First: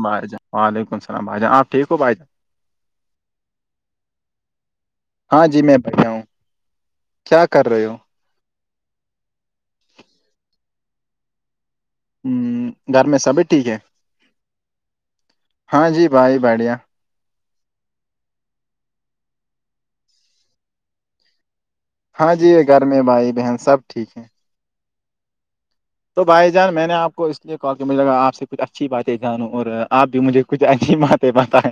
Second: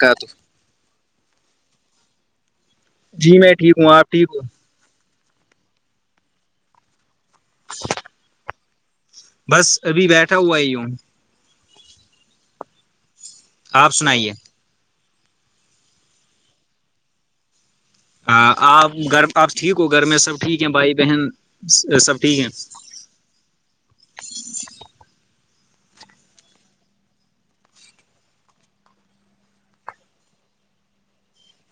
کاتو بھائی جان وعلیکم السلام بھائی جان آپ ٹھیک ہو بھائی جان جی میں ٹھیک ہوں آپ ٹھیک ہوں ہاں جی میں بٹا ہوں کیا کر رہے ہو بس ابھی بیٹھا ہوا ہی ہیوں ہ گھر میں سبھی ٹھیک ہے آپ سنائیے ہاں جی بھائی بڑیا ہ آپ گھر آپ ٹھیک ہو گھر میں سب ٹھیک ہیں بھائی بہن سب ہاں ٹھیک ہے جی یہ گھر میں بھائی بہن سب ٹھیک ہے تو بھائی جان میں نے آپ کو اس لیے کال کیا مجھے لگا آپ سے کچھ اچھی باتیں جانوں اور آپ بھی مجھے کچھ ای نہیں ماتے مات ہے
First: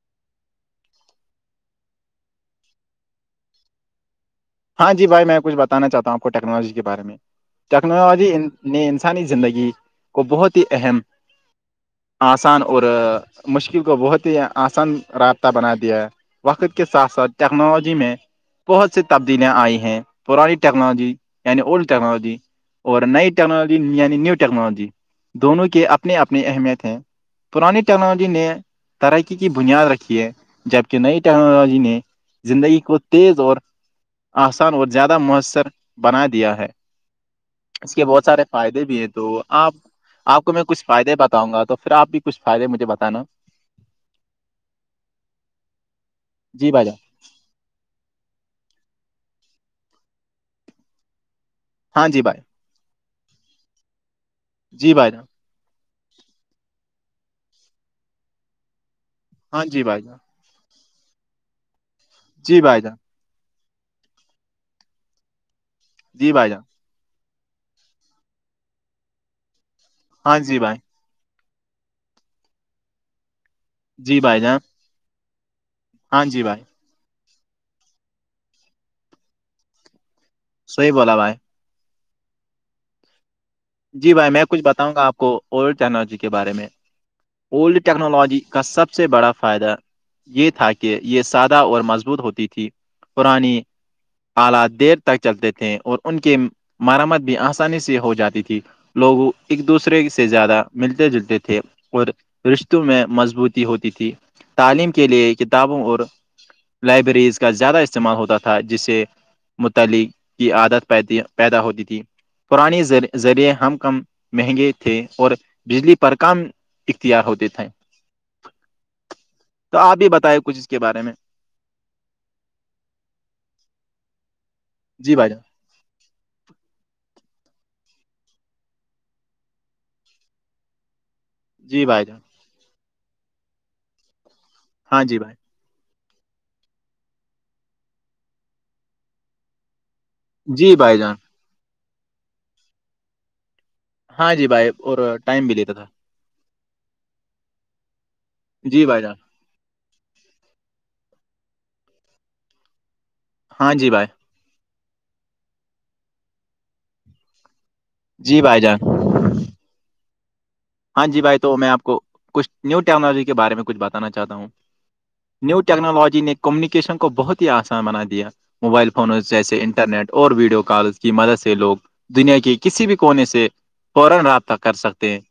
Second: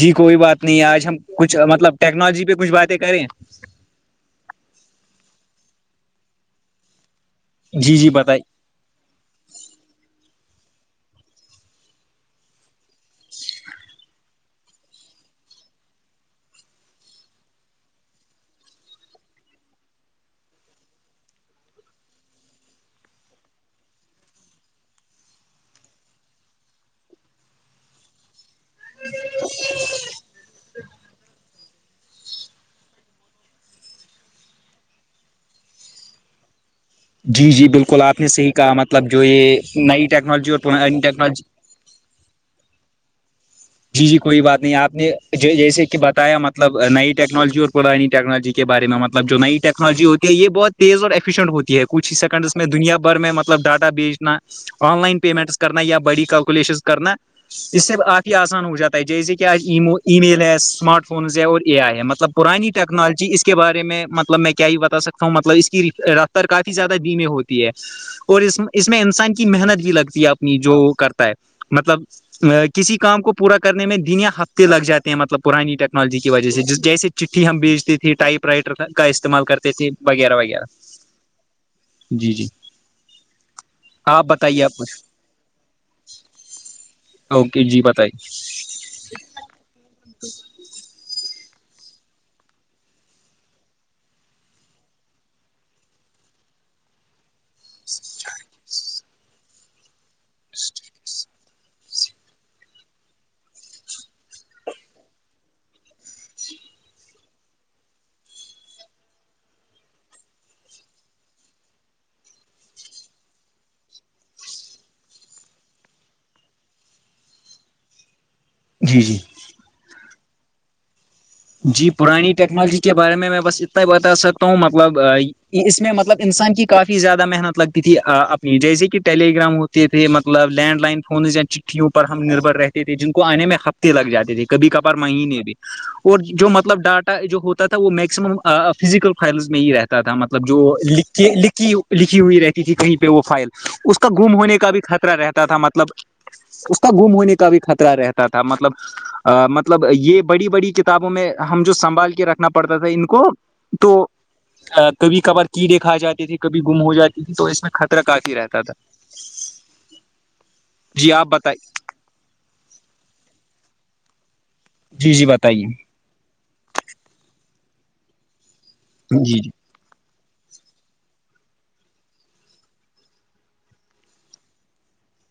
جی کوئی بات نہیں آج ہم کچھ مطلب ٹیکنالوجی پہ کچھ باتیں کریں ہاں جی بھائی میں کچ بتانا چاہتا ہوں آپ کو ٹیکنالوجی کے بارے جی جی ٹیکنالوجی بتائی نے انسانی زندگی کو بہت ہی اہم آسان اور مشکل کو بہت ہی آسان رابطہ بنا دیا ہے وقت کے ساتھ ساتھ ٹیکنالوجی میں بہت سے تبدیلیاں آئی ہیں پرانی ٹیکنالوجی یعنی اولڈ ٹیکنالوجی اور نئی ٹیکنالوجی یعنی نیو ٹیکنالوجی دونوں کے اپنی اپنی اہمیت ہیں پرانی ٹیکنالجی نے ترقی کی بنیاد رکھی ہے جبکہ نئی ٹیکنالوجی نے زندگی کو تیز اور آسان اور زیادہ مؤثر بنا دیا ہے جی جی اس بالکل کے آپ بہت نے سارے صحیح کہا فائدے بھی ہیں مطلب جو تو یہ آپ نئی آپ ٹیکنالوجی کو اور میں کچھ پرانی فائدے ٹیکنالوجی بتاؤں گا تو پھر آپ بھی کچھ فائدے مجھے بتانا جی جی کوئی بات نہیں آپ نے جیسے کہ بتایا جی مطلب بھائی جان نائٹ یکنالجی اور پرانی ٹیکنالوجی کےارے میں مطلب جو نئی ٹیکنالوجی ہوتی یہ بہت تیز اور ایفیشنٹ ہوتی ہے ہاں کچھ ہی جی بھائی سیکنڈس میں دنیا بھر میں مطلب ڈاٹا بیجنا جی آن بھائی لائن جان پیمنٹس کرنا یا بڑی کیلکولیشن کرنا اس سے کافی آسان ہو جاتا ہے جیسے کہ ہاں آج جی بھائی جان ای میل ہے اسمارٹ فونز ہے اور اے آئی ہے مطلب جی پرانی بھائی جان ٹیکنالوجی اس کے بارے میں مطلب میں کیا یہ بتا سکتا ہوں مطلب اس کی جی رفتار بھائی جان کافی زیادہ بیمے ہوتی ہے اور اس اس میں انسان کی محنت بھی لگتی ہے ہاں جی اپنی بھائی جو کرتا ہے مطلب کسی کام کو پورا کرنے میں جی دن یا بھائی جان ہفتے لگ جاتے ہیں مطلب پرانی ٹیکنالوجی ہاں کی جی وجہ بھائی سے جیسے چٹھی ہم بیچتے تھی ٹائپ رائٹر کا استعمال کرتے تھے وغیرہ وغیرہ صحیح بولا بھائی جی جی جی بھائی میں کچھ بتاؤں گا آپ کو اولڈ ٹیکنالوجی کے بارے میں اوکے جی اولڈ بتائیے ٹیکنالوجی کا سب سے بڑا فائدہ یہ تھا کہ یہ سادہ اور مضبوط ہوتی تھی پرانی آلات دیر تک چلتے تھے اور ان کی مرمت بھی آسانی سے ہو جاتی تھی لوگ ایک دوسرے سے زیادہ ملتے جلتے تھے اور رشتوں میں مضبوطی ہوتی تھی تعلیم کے لیے کتابوں اور لائبریریز کا زیادہ استعمال ہوتا تھا جس سے متعلق کی عادت پیدا ہوتی تھی پرانی ذریعے ہم کم مہنگے تھے اور بجلی پر کام اختیار ہوتے تھے [inaudible] جی جی تو آپ بھی بتائی کچھ اس کے بارے میں جی پرانی ٹیکنالوجی کے بارے میں بس اتنا بتا سکتا ہوں مطلب جی بھائی جان اس میں مطلب انسان کی کافی زیادہ محنت لگتی تھی اپنی جیسے کہ ٹیلی گگرام ہو پھر مطلب لینڈ لائن فون جی چٹھیوں بھائی پر جان ہم نربھر رہتے تھے جن کو آنے میں ہفتے لگ جاتے تھے کبھی کبھار ہاں جی بھائی مہینے بھی اور جو مطلب ڈاٹا جو ہوتا تھا وہ میکسمم فزیکل فائلز میں ہی رہتا تھاب مطلب جو جی بھائی جان لکھی لکھی ہوئی رہتی کہ کہیں پہ وہ فائل اس کا ہاں گم جی ہونے بھائی کا بھی اور خطرہ ٹائم رہتا بھی تھا لیتا مطلب اس کا گم ہونے کا بھی خطرہ رہتا تھا مطلب جی بھائی جان مطلب یہ بڑی بڑی کتابوں میں ہم جو سنبھال کے رکھنا پڑتا تھا ان کو ہاں جی تو بھائی کبھی کبار کی دےھا جاتے تھے کبھی گم ہو جاتی تھی تو اس میں خر ر کافی جی بھائی رہتا تھا جان ہاں جی آپ بھائی تو میں بتائیے آپ کو کچھ نیو ٹیکنالوجی کے بارے میں کچھ بتانا چاہتا ہوں جی جی نیو بتائیے ٹیکنالوجی نے کمیونیکیشن کو بہت ہی آسان بنا دیا موبائل فونوں جی جی جیے انٹرنیٹ اور ویڈیو کال کی مدد سے لوگ دنیا کے کسی بھی کونے سے [inaudible]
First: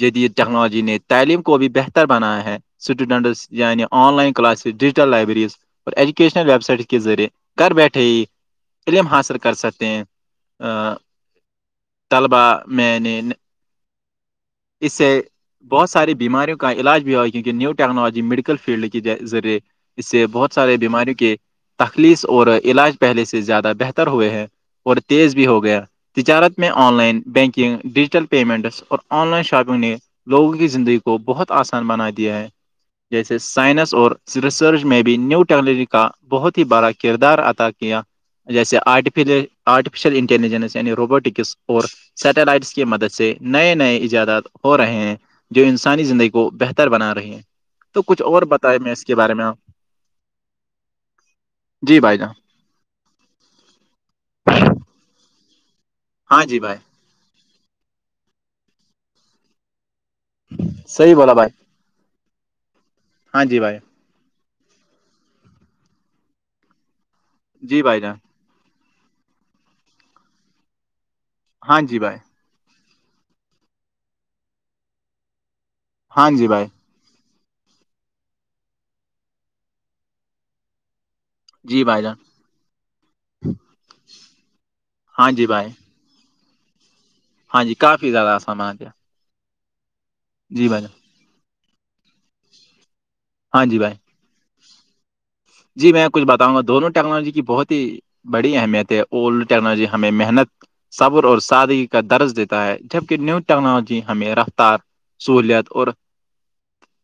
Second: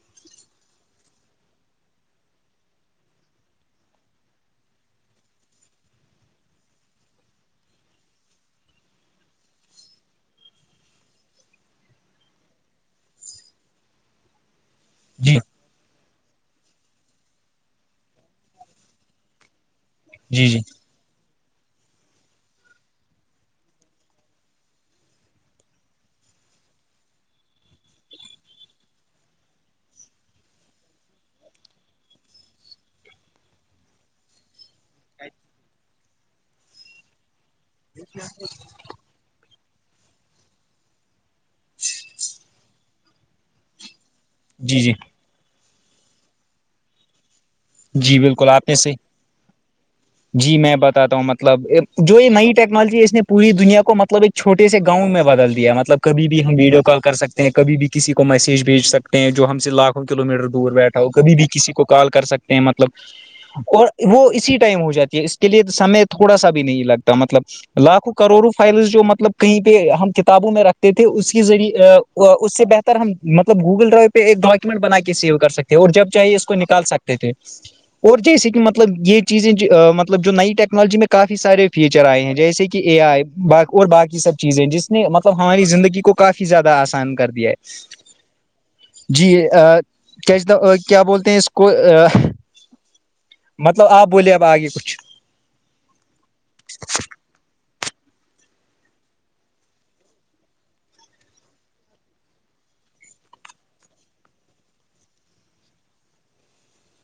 جدید ٹیکنالوجی نے تعلیم کو بھی بہتر بنایا ہے سٹوڈنٹسیعنی online classes digital libraries اور ایجوکیشنل ویب سائٹ کے ذریعے کرھر بیٹھے ہی علم حاصل کر سکتے ہیں طلبا میں نے اس سے جی بہت ساری بیماریوں کو کا علاج بھی ہوا کیونکہ نی ٹیکنالوجیڈیکل فلڈ کے ذریعے اس سے جی بہت جی سارے بیماریوں کے تخلیص اور علاج پہلے سے زیادہ بہتر ہوئے ہیں اور تیز بھی ہو گیا تجارت میں online banking digital payments اور آن لائن شاپنگ نے لوگوں کی زندگی کو بہت آسان بنا دیا ہے جیسے سائنس اور ریسرچ میں بھی نیو ٹیکنالوجی کا بہت ہی بڑا کردار ادا یا جیسے آرف آرٹیفیشیل انٹیلیجنس یعنی روبوٹک اور سیٹلائٹس کی مدد سے نئے نئے ایجادات ہو جی رہے جی ہیں جو انسانی زندگی کو بہتر بنا رہی ہیں تو جی کچھ اور بالکل آپنے بتائے میں سے اس کے بارے میں آپ جی میں بتاتا ہوں مطلب جی جو بھائی یہ جان نائٹ ٹیکنالوجی اس نے پوری دنیا کو مطلب ایک چوٹے سے گاؤں میں بدل دیاطلب کب بھی ہاں ہم جی بھائی ویڈیو کال کر سکتے ہیں کبھی بھی کسی کو میسج بھیج سکتے ہیں جو ہم سے لاکھ کلو میٹر دور بیٹھا ہو صحیح بولا کبھی بھی بھائی کسی کو کال کر سکتے ہیں مطلب ہاں جی بھائی اور وہ اسی ٹائم ہو جاتی ہے اس کے لیے سمے تھوڑا سا بھی نہیں لگتا مطلب جی بھائی لاکھوں جان کروڑوں فائلز جو مطلب کہیں پہ ہم کتابوں میں رکھتے تھے اس کے ہاں ذریعے جی بھائی اس سے بہتر ہم مطب گوگل ڈرائیو پہ ایک ڈاکیومنٹ بنا کے سیو کر سکتے ہیں اور جب ہاں چاہے اس جی کو بھائی نکال سکتے تھے اور جیسے کہ مطلب یہ چیزیں مطلب جو نئی ٹیکنالوجی میں کافی سارے جی بھائی فیچر جان آئے ہیں جیسے کہ اے آئی اور باقی سب چیزیں جس ہاں مطلب جی ہماری بھائی زندگی کو کافی زیادہ آسان کرتے ہاں ج کافی زیادہ سمانج ہے جی کیا کیا بولتے ہیں اس کو ہاں جی مطلب بھائی آپ بولے اب آگے کچھ جی میں کچھ بتاؤںا دونوں ٹکا ٹیکنالوجی کی بہت ہی بڑی اہمیت ہے اولڈ ٹیکنالوجی ہمیں محنت صبر اور سادگی کا درج دیتا ہے جبکہ نیو ٹیکنالوجی ہمیں رفتار سہولیات اور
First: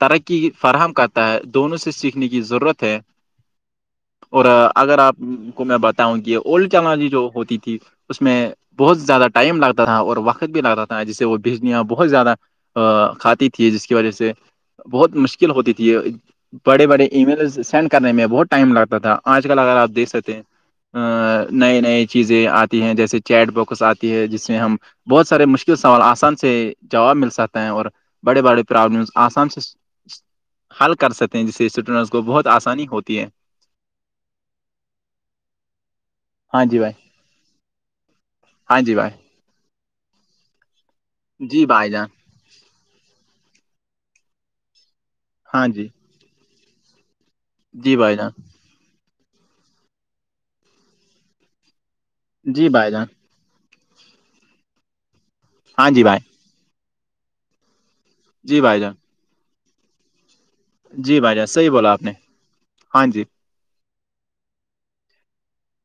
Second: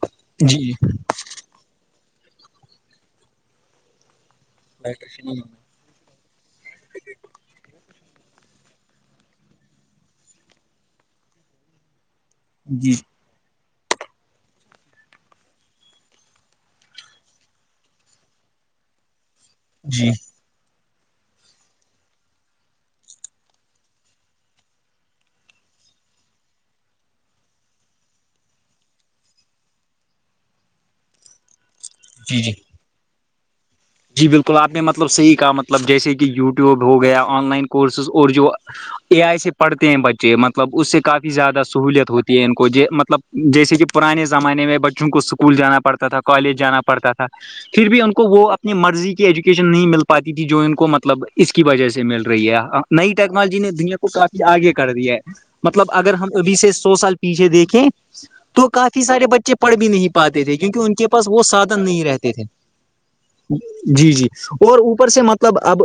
ترقی جی فراہم کرتا ہے دونوں سے سیکھنے کی ضرورت ہے اور جی اگر آپ کو میں بتاؤں کہ اولڈ چالجی جو ہوتی تھی اس میں بہت زیادہ ٹائم لگتا تھا اور وقت بھی لگتا تھا جسے وہ بجلیاں بہت زیادہ جی ا کھات جس کی وجہ سے بہت مشکل ہوتی تھی بڑے بڑے ای میل سینڈ کرنے میں بہت ٹائم لگتا تھا آج کل اگر آپ دیک سکتے ہیں ا نئے نئے چیزیں آتی ہیں جیسے چیٹ بکس آتی ہے جس سے ہم بہت سارے مشکل سوال آسان سے جواب مل سکتا ہے اور بڑے بڑے پرابلمس آسان سے حل کر سکتے ہیں جسے اسٹوڈینٹس کو جی بہت جی آسانی ہوتی ہے جی بالکل آپ نے مطلب صحیح کہا مطلب جیسے کہ ہاں جی یوٹیوب بھائی ہو گیا آن لائن کورسز اور جو ہاں جی اے بھائی آئی سے پڑھتے ہیں بچے مطلب اس سے کافی زیادہ جی بھائی جان سہوولت ہوتی کو مطلب جیسے کہ پرانے زمانے میں بچوں کو اسکول ہاں جانا جی پڑتا تھا کالج جانا پڑتا تھا پھر جی بھی ان بھائی کو جان وہ مرضی کی ایجوکیشن نہیں مل پاتی تھی جو ان کو مطلب اس کی وجہ سے مل رہی ہے جی بھائی جان نئی تک تنال جی نے دنیا کو کافی آگے کر دیا ہے مطلب ہاں جی اگر بھائی ہم ابھی سے سو سال پیچھے دیکھیں جی تو بھائی جان کافی سارے بچے پڑھ بھی نہیں پاتے تھے کیونکہ ان کے جی پاس بھائی وہ جان صحیح سادھن بولا آپ نہیں نے رہتے تھے ہاں جی جی جی اور اوپر سے مطلب اب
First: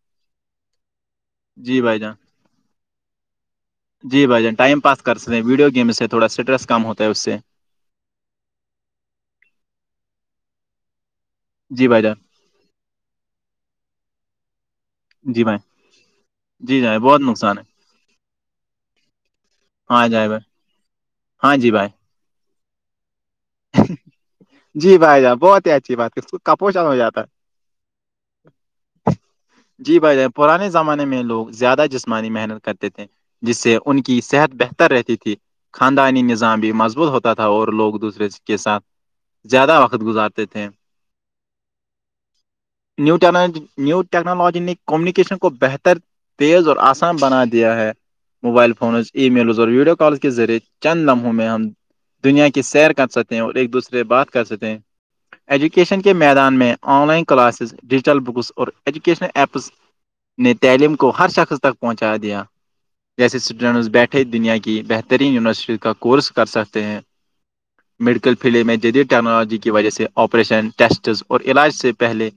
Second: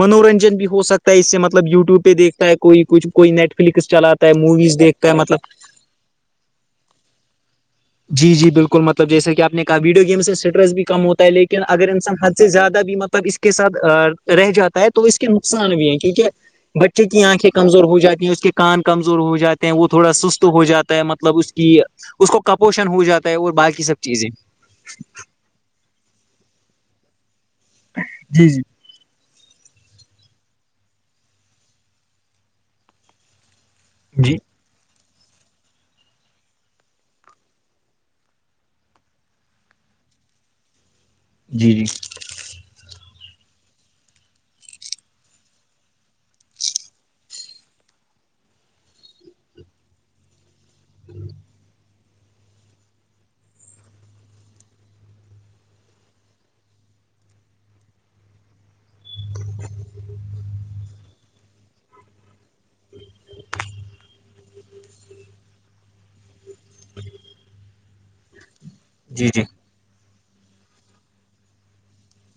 منورنجن بھی ہو سکتا توی اس سے ملب جی بھائی یٹیو پہ جان دیککھ کوئی کچھ کوئی نیٹ فلکس جی چلاتا ہے بھائی جان موویز ٹائم پاس دیکھتا ہے کر سکتے مطلب ہیں ویڈیو گیم سے تھوڑا اسٹریس کم ہوتا ہے اس سے جی جی بالکل مطلب جیسے کہ آپ نےا ویڈیو گیم سے اسٹریس بھی کم ہوتا ہے لیکن جی اگر بھائی انسان جان حد سے زیادہ بی مطلب اس کے ساتھ رہ جاتا ہے تو اس کے جی بھائی نقصان بھی ہیں کیونکہ جی جائیں بچے بہت کی آنکھیں نقصان ہے کمزور ہو جاتی ہیں اس کے کان کمزور ہو جاتے ہیں وہ ہاں تھوڑا جائیں بھائی سست ہو جاتا ہے مطلب اس ہاں کی جی بھائی اس کو کپوشن ہو جاتا ہے اور باقی سب چیزیں جی بھائی جان بہت ہی اچھی بات اس کاپوشن ہو جاتا ہے جی جی جی بھائی جان پرانے زمانے میں لوگ زیادہ جسمانی محنت کرتے تھے جس سے ان کی صحت بہتر رہتی تھی خاندانی نظام بھی مضبوط ہوتا تھا اور لوگ دوسرے سے کے ساتھ زیادہ وقت گزارتے تھے جی جی نیو ٹنو نیو ٹیکنالوجی نے کمیونیکیشن کو بہتر تیز اور آسان بنا دیا ہے موبائل فونز ای میلز اور ویڈیو کالز کے ذریعے چند لمحوں میں ہم دنیا کی سیر کر سکتے ہیں اور ایک دوسرے سے بات کر سکتے ہیں ایجوکیشن کے میدان میں online classes digital books اور ایجوکیشنل ایپس نے تعلیم کو ہر شخص تک پہنچا دیا جیسے اسٹوڈینٹس بیٹھے دنیا کی بہترین یونیورسٹی کا کورس کر سکتے ہیں میڈیکل فیلڈ میں جدید جی جی ٹیکنالوجی کی وجہ سے آپریشن ٹیسٹ اور علاج سے پہلے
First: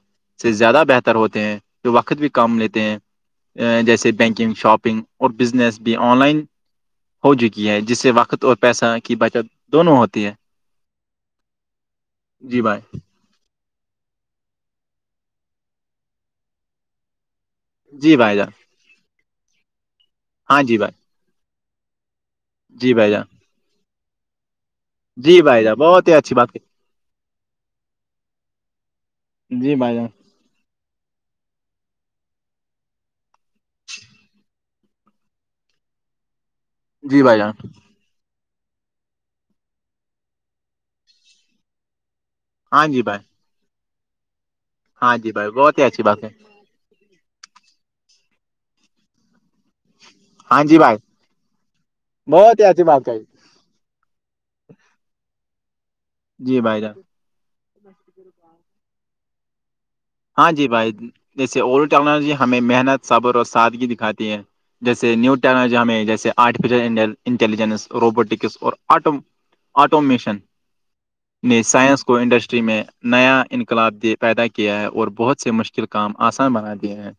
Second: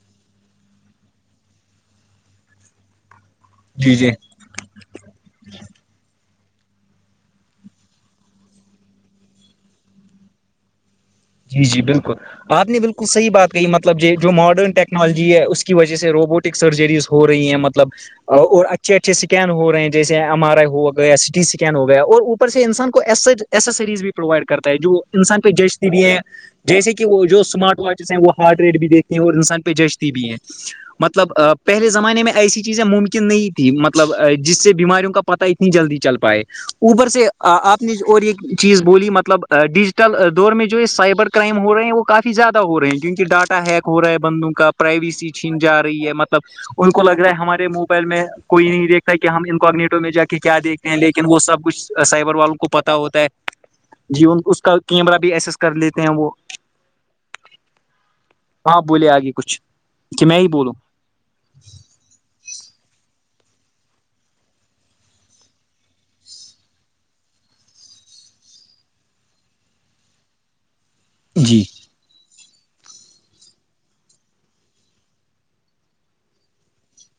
سے زیادہ بہتر ہوتے ہیں جو وقت بھی کام لیتے ہیں جی جی جیسے بینکنگ شاپنگ اور بزنس بھی آن لائن ہو چکی ہے جس سے وقت اور پیسہ کی بچت دونوں ہوتی ہے جی جی بالکل جی آپ نے بھائی بالکل صحیح بات مطلب جو ماڈرن ٹیکنالوجی ہے اس کی وجہ سے روبوٹک سرجریز ہو رہی ہیں مطلب جی بھائی مطلب جان اور اچھے اچھے سکین ہو رہے ہیں جیسے ایم آر ہاں آئی جی ہو بھائی گیا سٹی اسکین ہو گیا اور سے انسان جی کو بھائی جان ایسسریز بھی پرووائڈ کرتا ہے جو جی انسان پہ بھائی جان جش بھی بہت ہی ہیں اچھی بات ہے۔ جیسے کہ وہ جو اسمارٹ واچز ہیں وہ ہارڈ ریڈ بھی دیتے ہیں اور انسان پہ جی بھائی جچتی بھی ہیں [inaudible] مطلب پہلے زمانے میں ایسی چیزیں ممکن نہیں تھھی مطلب جس سے بیماریوں کا پتا اتنی جلدی چل پائے اوبر جی سے بھائی جان آپ نے اور یہ چیز بولی مطلب ڈیجیٹل دور میں جو سائبر کرائم ہو رہے ہیں وہ کافی زیادہ ہو ہاں رہے ہیں جی بھائی کیونہ ڈاٹا ہیک ہو رہا ہے بندوں کا ہاں پرائیویسی جی بھائی چھین بہت جا ہی اچھی رہی ہے بات مطلب ان کو لگ رہا ہے ہمارے موبائل میں کوئی نہیں دیکھتا ہے کہ ہم کگنیٹو میں جا کے کیا ہاں جی دیکھتے ہیں بھائی لیکن وہ سب کچھ سائبر والوں بہت ہی کو اچھی پتا بات ہوتا ہے جی ان اس کا کیمرہ بھی ایسس کر لیتے ہیں وہ جی بھائی جان [unintelligible] ہاں بولے آگے کچھ کہ میں ہی ہاں جی بولوں بھائی جیسے اولڈ ٹیکنالوجی ہمیں محنت صبر اور سادگی دکھاتی ہے جیسے نیو ٹیکنالوجی ہمیں جیسے آرٹیفیشیل انٹیلیجنس روبوٹکس اور آٹو آٹومیشن جی نے سائنس کو انڈسٹری میں نیا انقلاب دے پیدا کیا ہے اور بہت سے مشکل کام آسان بنا دیے ہیں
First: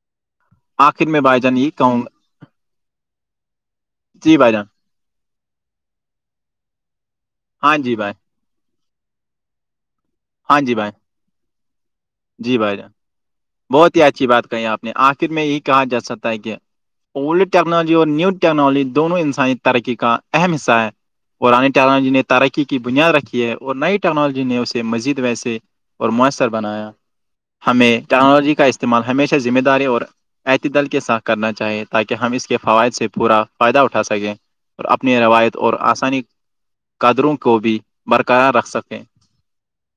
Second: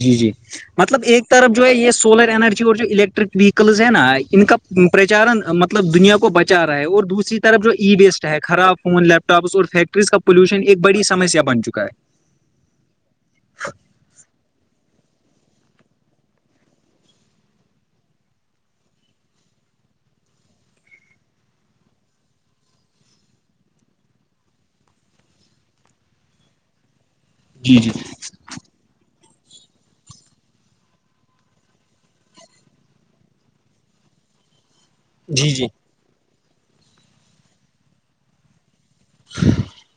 جی جی مطلب آخر میں ایک بھائی طرف جان جو ہے یہ کہوں گا سولر انینرجی اور جو الیکٹرک ویکلز ہے نا جی ان بھائی کا جان پرچارن مطلب دنیا کو بچا رہا ہے اور دوسری طرف جو ہاں ای جی بھائی بیسٹ ہے خراب فون لیپ ٹاپس اور فیکٹریز کا ہاں پولوشن جی ایک بھائی بڑی سسیا بن چکا ہے جی بھائی جان بہت ہی اچھی بات کہی آپ نے آخر میں یہ کہا جا سکتا ہے کہ اولڈ ٹیکنالوجی اور نیو ٹیکنالوجی دونوں انسانی ترقی کا اہم حصہ ہے پرانی ٹیکنالوجی نے ترقی کی بنیاد رکھی ہے اور نئی ٹیکنالوجی نے اسے مزید ویسے اور میسر بنایا جی جی ہمیں ٹیکنالوجی کا استعمال ہمیشہ ذمہ داری اور ععت دل کے ساتھ کرنا چاہے تاکہ ہم اس کے فوائد سے پورا فائدہ اٹھا سکیں اور اپنی جی روایت جی اور آسانی قدروں کو بھی برقرار رکھ سکتے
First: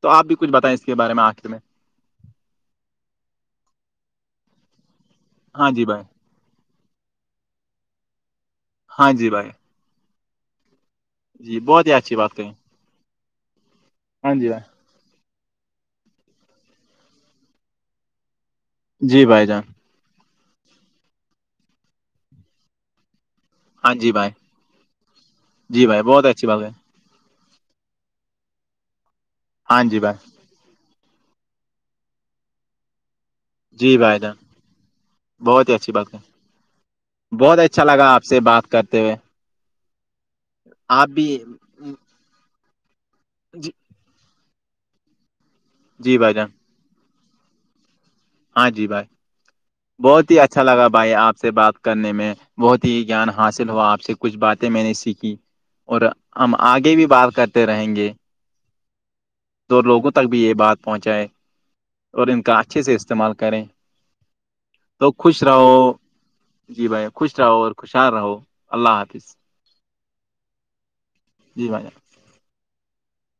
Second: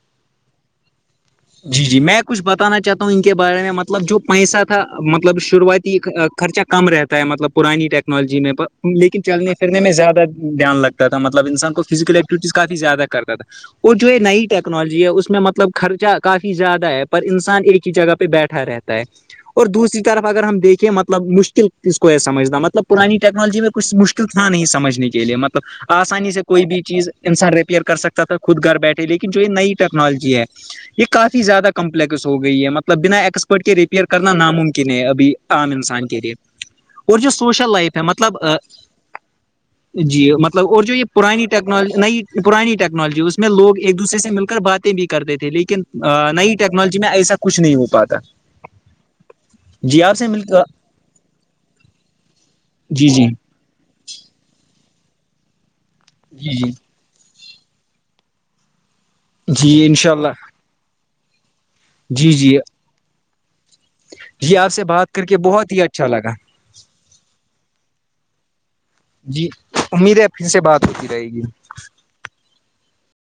تو آپ بھی کچھ بتائیں اس کے بارے میں آخر میں جی جی میں کچھ بتانا چاہتا ہوں ان کے بارے میں مطلب جو پیسہ تھا مطلب ہاں جی شروعاتی بھائی خرچہ کم رہتا ہے مطلب پرانی ٹیکنالوجی میں ہاں لیکن جی بھائی چلنے پھرنے میں زیادہ دھیان لگتا ہے تھا مطب جی انان کو بہت ہی فزیکل اچھی بات کہیں ایکٹیوٹیز کا زیادہ کرتا تھا اور جو یہ ہاں نئی جی بھائی ٹیکنالوجی ہے اس میں مطلب خرچہ کافی زیادہ ہے پر انسان ایک ہی جگہ پہ بیٹھا رہتا ہے جی بھائی جان اور دوسری طرف اگر ہم دیکیں مطلب مشکل اسس کو ہے سمجھنا مطلب پرانی ٹیکنالوجی میں کچھ ہاں جی مشکل بھائی تھا نہیں سمجھنے کے لیے جی مطلب بھائی بہت آسانی سے اچھی بات کوئی ہے بھی چیز انسان ریپیئر کر سکتا تھا خود گھر بیٹھے لیکن جو یہ نئی ہاں جی بھائی ٹیکنالوجی ہے یہ کافی زیادہ کمپلیکس ہو گئی ہے مطلب بنا ایکس پڑ کے جی ریپیئر بھائی کرنا جان ناممکن ہے ابھی بہت عام ہی اچھی انسان بات کے ہے لیے اور جو بہت سوشل اچھا لائف ہے لگا آپ مطلب سے بات کرتے ہوئے جی مطلب اور جو یہ آپ بھی پرانی ٹیکنالوجی نئی پرانی ٹیکنالوجی اس میں جی لوگ ایک دوسر سے مل کر باتیں بھی کرتے تھے لیکن جی بھائی جان نئی ٹیکنالوجی میں ایسا کچھ نہیں ہو پاتا ہاں جی بھائی جی آپ سے بہت ہی مل اچھا کر لگا بھائی آپ سے بات کرنے میں بہت ہی جی جی جیان حاصل چ ہو آپ سے کچھ باتیں میں نے سیکھی اور ہم جی جی آگے بھی بات کرتے رہیں گے تو جی انشاء لوگوں تک بھی اللہ یہ بات پہنچائے اور جی ان جی کا اچھے سے استعمال کریں جی آپ سے تو بات کر کے خوش بہت ہی رہو اچھا لگا جی بھائی خوش رہو اور خوشحال رہو اللہ حافظ جی امید ہے پھر سے بات ہوتی رہے گی جی بھائی